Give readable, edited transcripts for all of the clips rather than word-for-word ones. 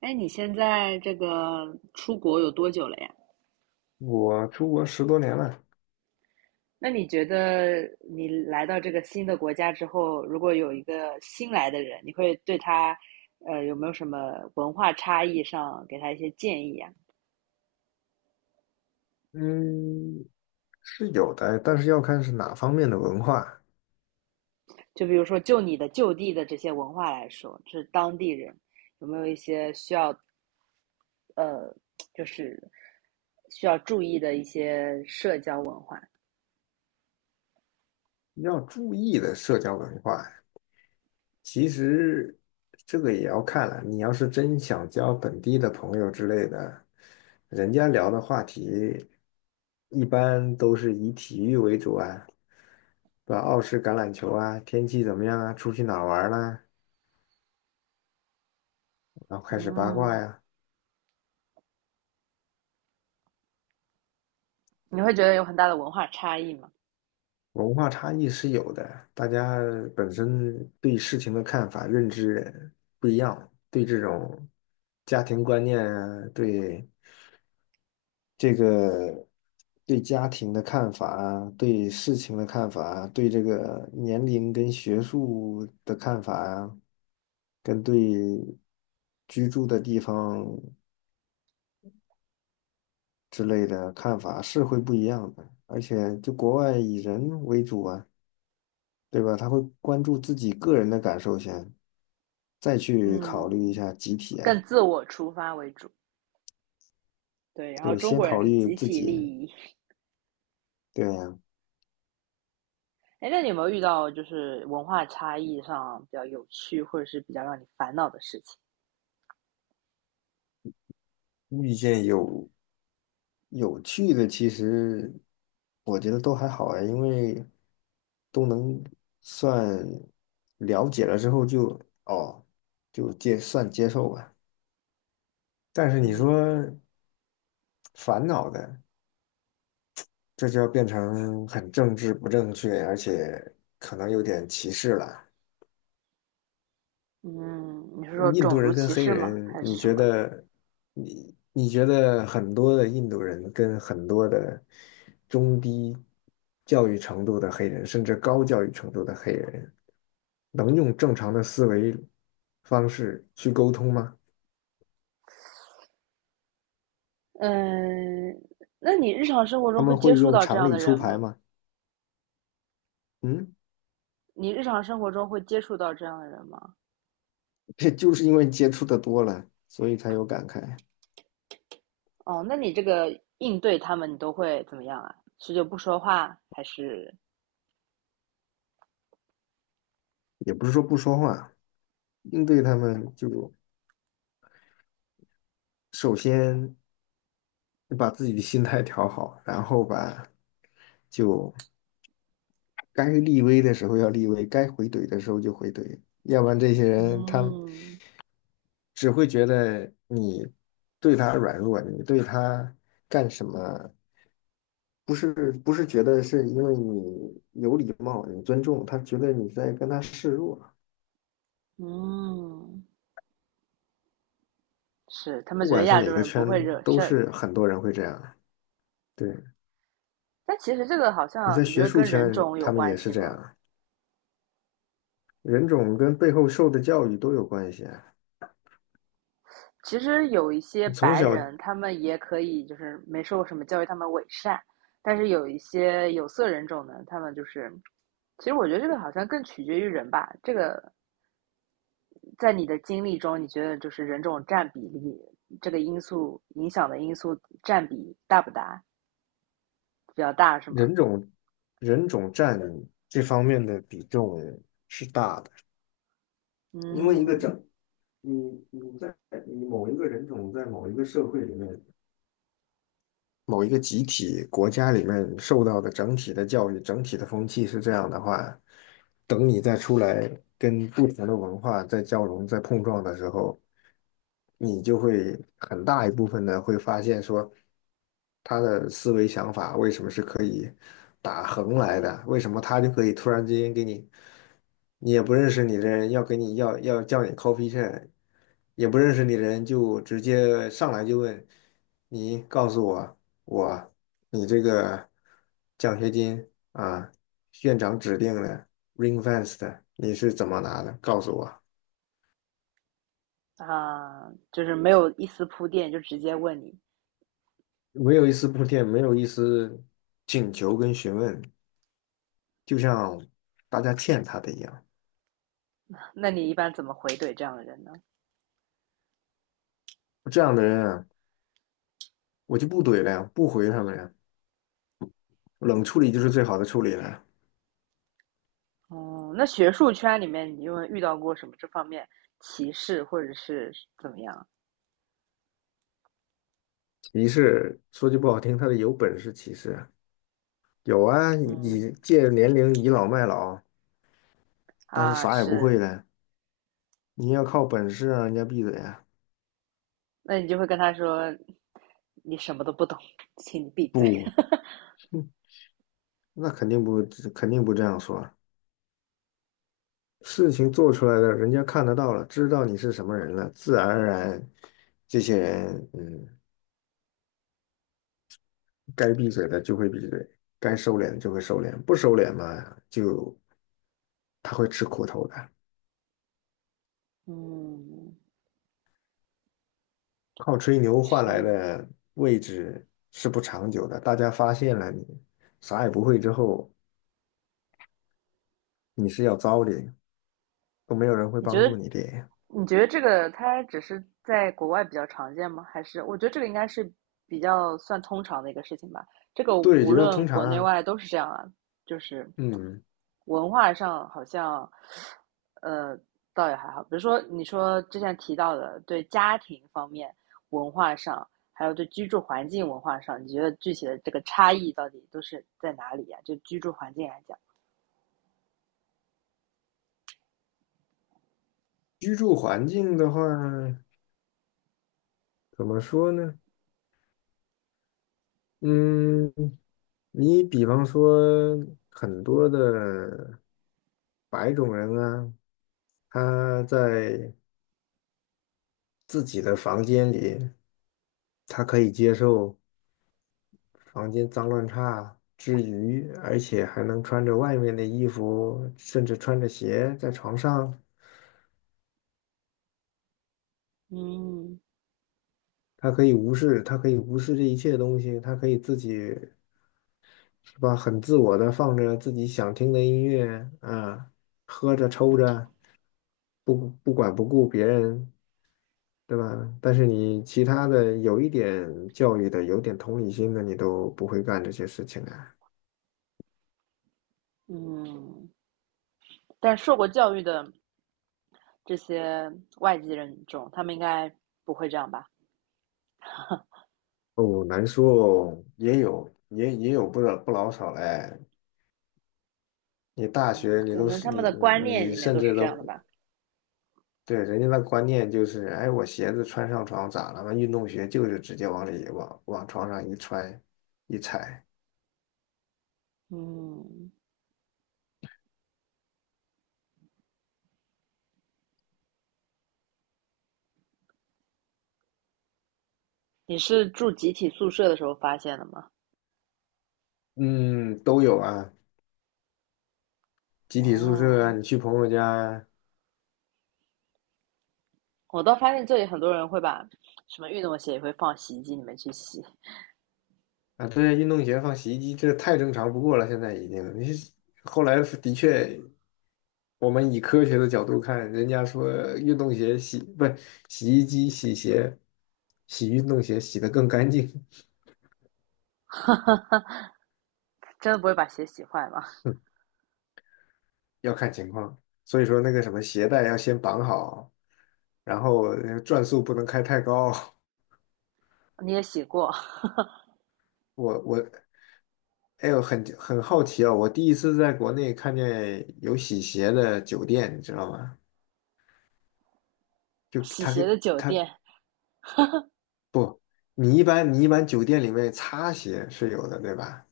哎，你现在这个出国有多久了呀？我出国10多年了。那你觉得你来到这个新的国家之后，如果有一个新来的人，你会对他，有没有什么文化差异上给他一些建议啊？嗯，是有的，但是要看是哪方面的文化。就比如说，就你的就地的这些文化来说，就是当地人有没有一些需要，呃，就是需要注意的一些社交文化？要注意的社交文化。其实这个也要看了，你要是真想交本地的朋友之类的，人家聊的话题一般都是以体育为主啊，对吧？澳式橄榄球啊，天气怎么样啊，出去哪儿玩儿啦，然后开始八卦嗯，呀。你会觉得有很大的文化差异吗？文化差异是有的，大家本身对事情的看法、认知不一样，对这种家庭观念啊，对这个对家庭的看法啊，对事情的看法啊，对这个年龄跟学术的看法啊，跟对居住的地方之类的看法是会不一样的，而且就国外以人为主啊。对吧？他会关注自己个人的感受先，再去考虑一嗯，下集体更啊。自我出发为主。对，然后对，中先国人考是虑集自体利己。益。对啊。哎，那你有没有遇到就是文化差异上比较有趣，或者是比较让你烦恼的事情？遇见有趣的，其实我觉得都还好啊，因为都能算了解了之后就哦，就接受吧。但是你嗯。说烦恼的，这就要变成很政治不正确，而且可能有点歧视了。嗯，你是说印度种族人跟歧黑视吗？人，还是你什觉么？得你觉得很多的印度人跟很多的中低教育程度的黑人，甚至高教育程度的黑人，能用正常的思维方式去沟通吗？嗯，那你日常生活他中会们接会触用到这常样理的出人牌吗？吗？嗯，你日常生活中会接触到这样的人吗？这就是因为接触的多了，所以才有感慨。哦，那你这个应对他们，你都会怎么样啊？是就不说话，还是也不是说不说话，应对他们就首先把自己的心态调好，然后吧，就。该立威的时候要立威，该回怼的时候就回怼，要不然这些人他嗯。只会觉得你对他软弱，你对他干什么，不是觉得是因为你有礼貌，你尊重，他觉得你在跟他示弱。嗯？是，他们不觉得管是亚洲哪个人不圈，会惹都事儿，是很多人会这样。对，但其实这个好你像在你觉学得术跟人圈，种有他们关也是系这吗？样。人种跟背后受的教育都有关系啊。其实有一些你从白小人，他们也可以就是没受过什么教育，他们伪善，但是有一些有色人种呢，他们就是，其实我觉得这个好像更取决于人吧。这个在你的经历中，你觉得就是人种占比例这个因素影响的因素占比大不大？比较大是吗？人种人种占这方面的比重是大的，因为一个嗯。整，你在你某一个人种在某一个社会里面，某一个集体国家里面受到的整体的教育、整体的风气是这样的话，等你再出来跟不同的文化在交融、在碰撞的时候，你就会很大一部分呢会发现说，他的思维想法为什么是可以打横来的？为什么他就可以突然之间给你，你也不认识你的人要叫你 coffee chat，也不认识你的人就直接上来就问你告诉我。我，你这个奖学金啊，院长指定的 ring f e s t 你是怎么拿的？告诉我。啊，就是没有一丝铺垫就直接问你。没有一丝铺垫，没有一丝请求跟询问，就像大家欠他的一样。那你一般怎么回怼这样的人呢？这样的人啊，我就不怼了呀，不回他们呀，冷处理就是最好的处理了。哦，嗯，那学术圈里面你有遇到过什么这方面歧视或者是怎么样？歧视，说句不好听，他的有本事歧视啊有啊，嗯，你借年龄倚老卖老，但是啊，啥也不会是，的，你要靠本事啊，人家闭嘴啊。那你就会跟他说，你什么都不懂，请你闭嘴。不。那肯定不这样说啊。事情做出来了，人家看得到了，知道你是什么人了，自然而然，这些人，嗯，该闭嘴的就会闭嘴，该收敛的就会收敛，不收敛嘛，就他会吃苦头的。嗯，靠吹牛换来是，的位置是不长久的，大家发现了你啥也不会之后，你是要糟的，都没有人会你觉帮得助你的。你觉得这个它只是在国外比较常见吗？还是我觉得这个应该是比较算通常的一个事情吧。这个对，不就要论通常国内啊。外都是这样啊，就是嗯，文化上好像，呃，倒也还好。比如说你说之前提到的，对家庭方面文化上，还有对居住环境文化上，你觉得具体的这个差异到底都是在哪里呀、就居住环境来讲，居住环境的话，怎么说呢？嗯，你比方说很多的白种人啊，他在自己的房间里，他可以接受房间脏乱差之余，而且还能穿着外面的衣服，甚至穿着鞋在床上，嗯。他可以无视，他可以无视这一切东西，他可以自己是吧，很自我的放着自己想听的音乐啊，喝着抽着，不管不顾别人。对吧？但是你其他的有一点教育的、有点同理心的，你都不会干这些事情啊。嗯，但受过教育的。这些外籍人种，他们应该不会这样吧？哦，难说哦，也有不老少嘞。你大嗯，学你可都能是他你们的观你念你里面甚都是至这样都的吧。对人家的观念就是，哎，我鞋子穿上床咋了嘛？运动鞋就是直接往里往床上一穿一踩。嗯，你是住集体宿舍的时候发现的吗？嗯，都有啊。集体宿舍啊，哦，你去朋友家。我倒发现这里很多人会把什么运动鞋也会放洗衣机里面去洗，啊，对，运动鞋放洗衣机，这太正常不过了，现在已经。你是后来的确，我们以科学的角度看，人家说运动鞋洗，不，洗衣机洗鞋，洗运动鞋洗得更干净。真的不会把鞋洗坏吗？要看情况。所以说那个什么鞋带要先绑好，然后转速不能开太高。你也洗过我，哎呦，很好奇啊，我第1次在国内看见有洗鞋的酒店，你知道吗？就洗他鞋的给酒他店不，你一般酒店里面擦鞋是有的，对吧？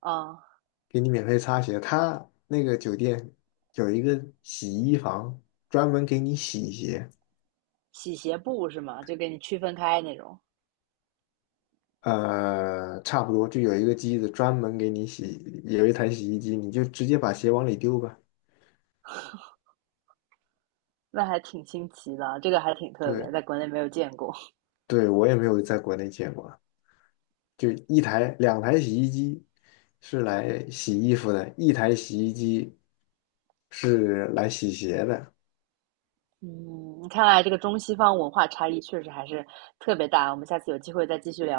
啊、嗯给你免费擦鞋，他那个酒店有一个洗衣房，专门给你洗鞋。洗鞋布是吗？就给你区分开那种，呃，差不多就有一个机子专门给你洗，有一台洗衣机，你就直接把鞋往里丢吧。那还挺新奇的啊，这个还挺特别，对，在国内没有见过。对，我也没有在国内见过，就1台2台洗衣机是来洗衣服的，一台洗衣机是来洗鞋的。嗯，看来这个中西方文化差异确实还是特别大，我们下次有机会再继续聊吧。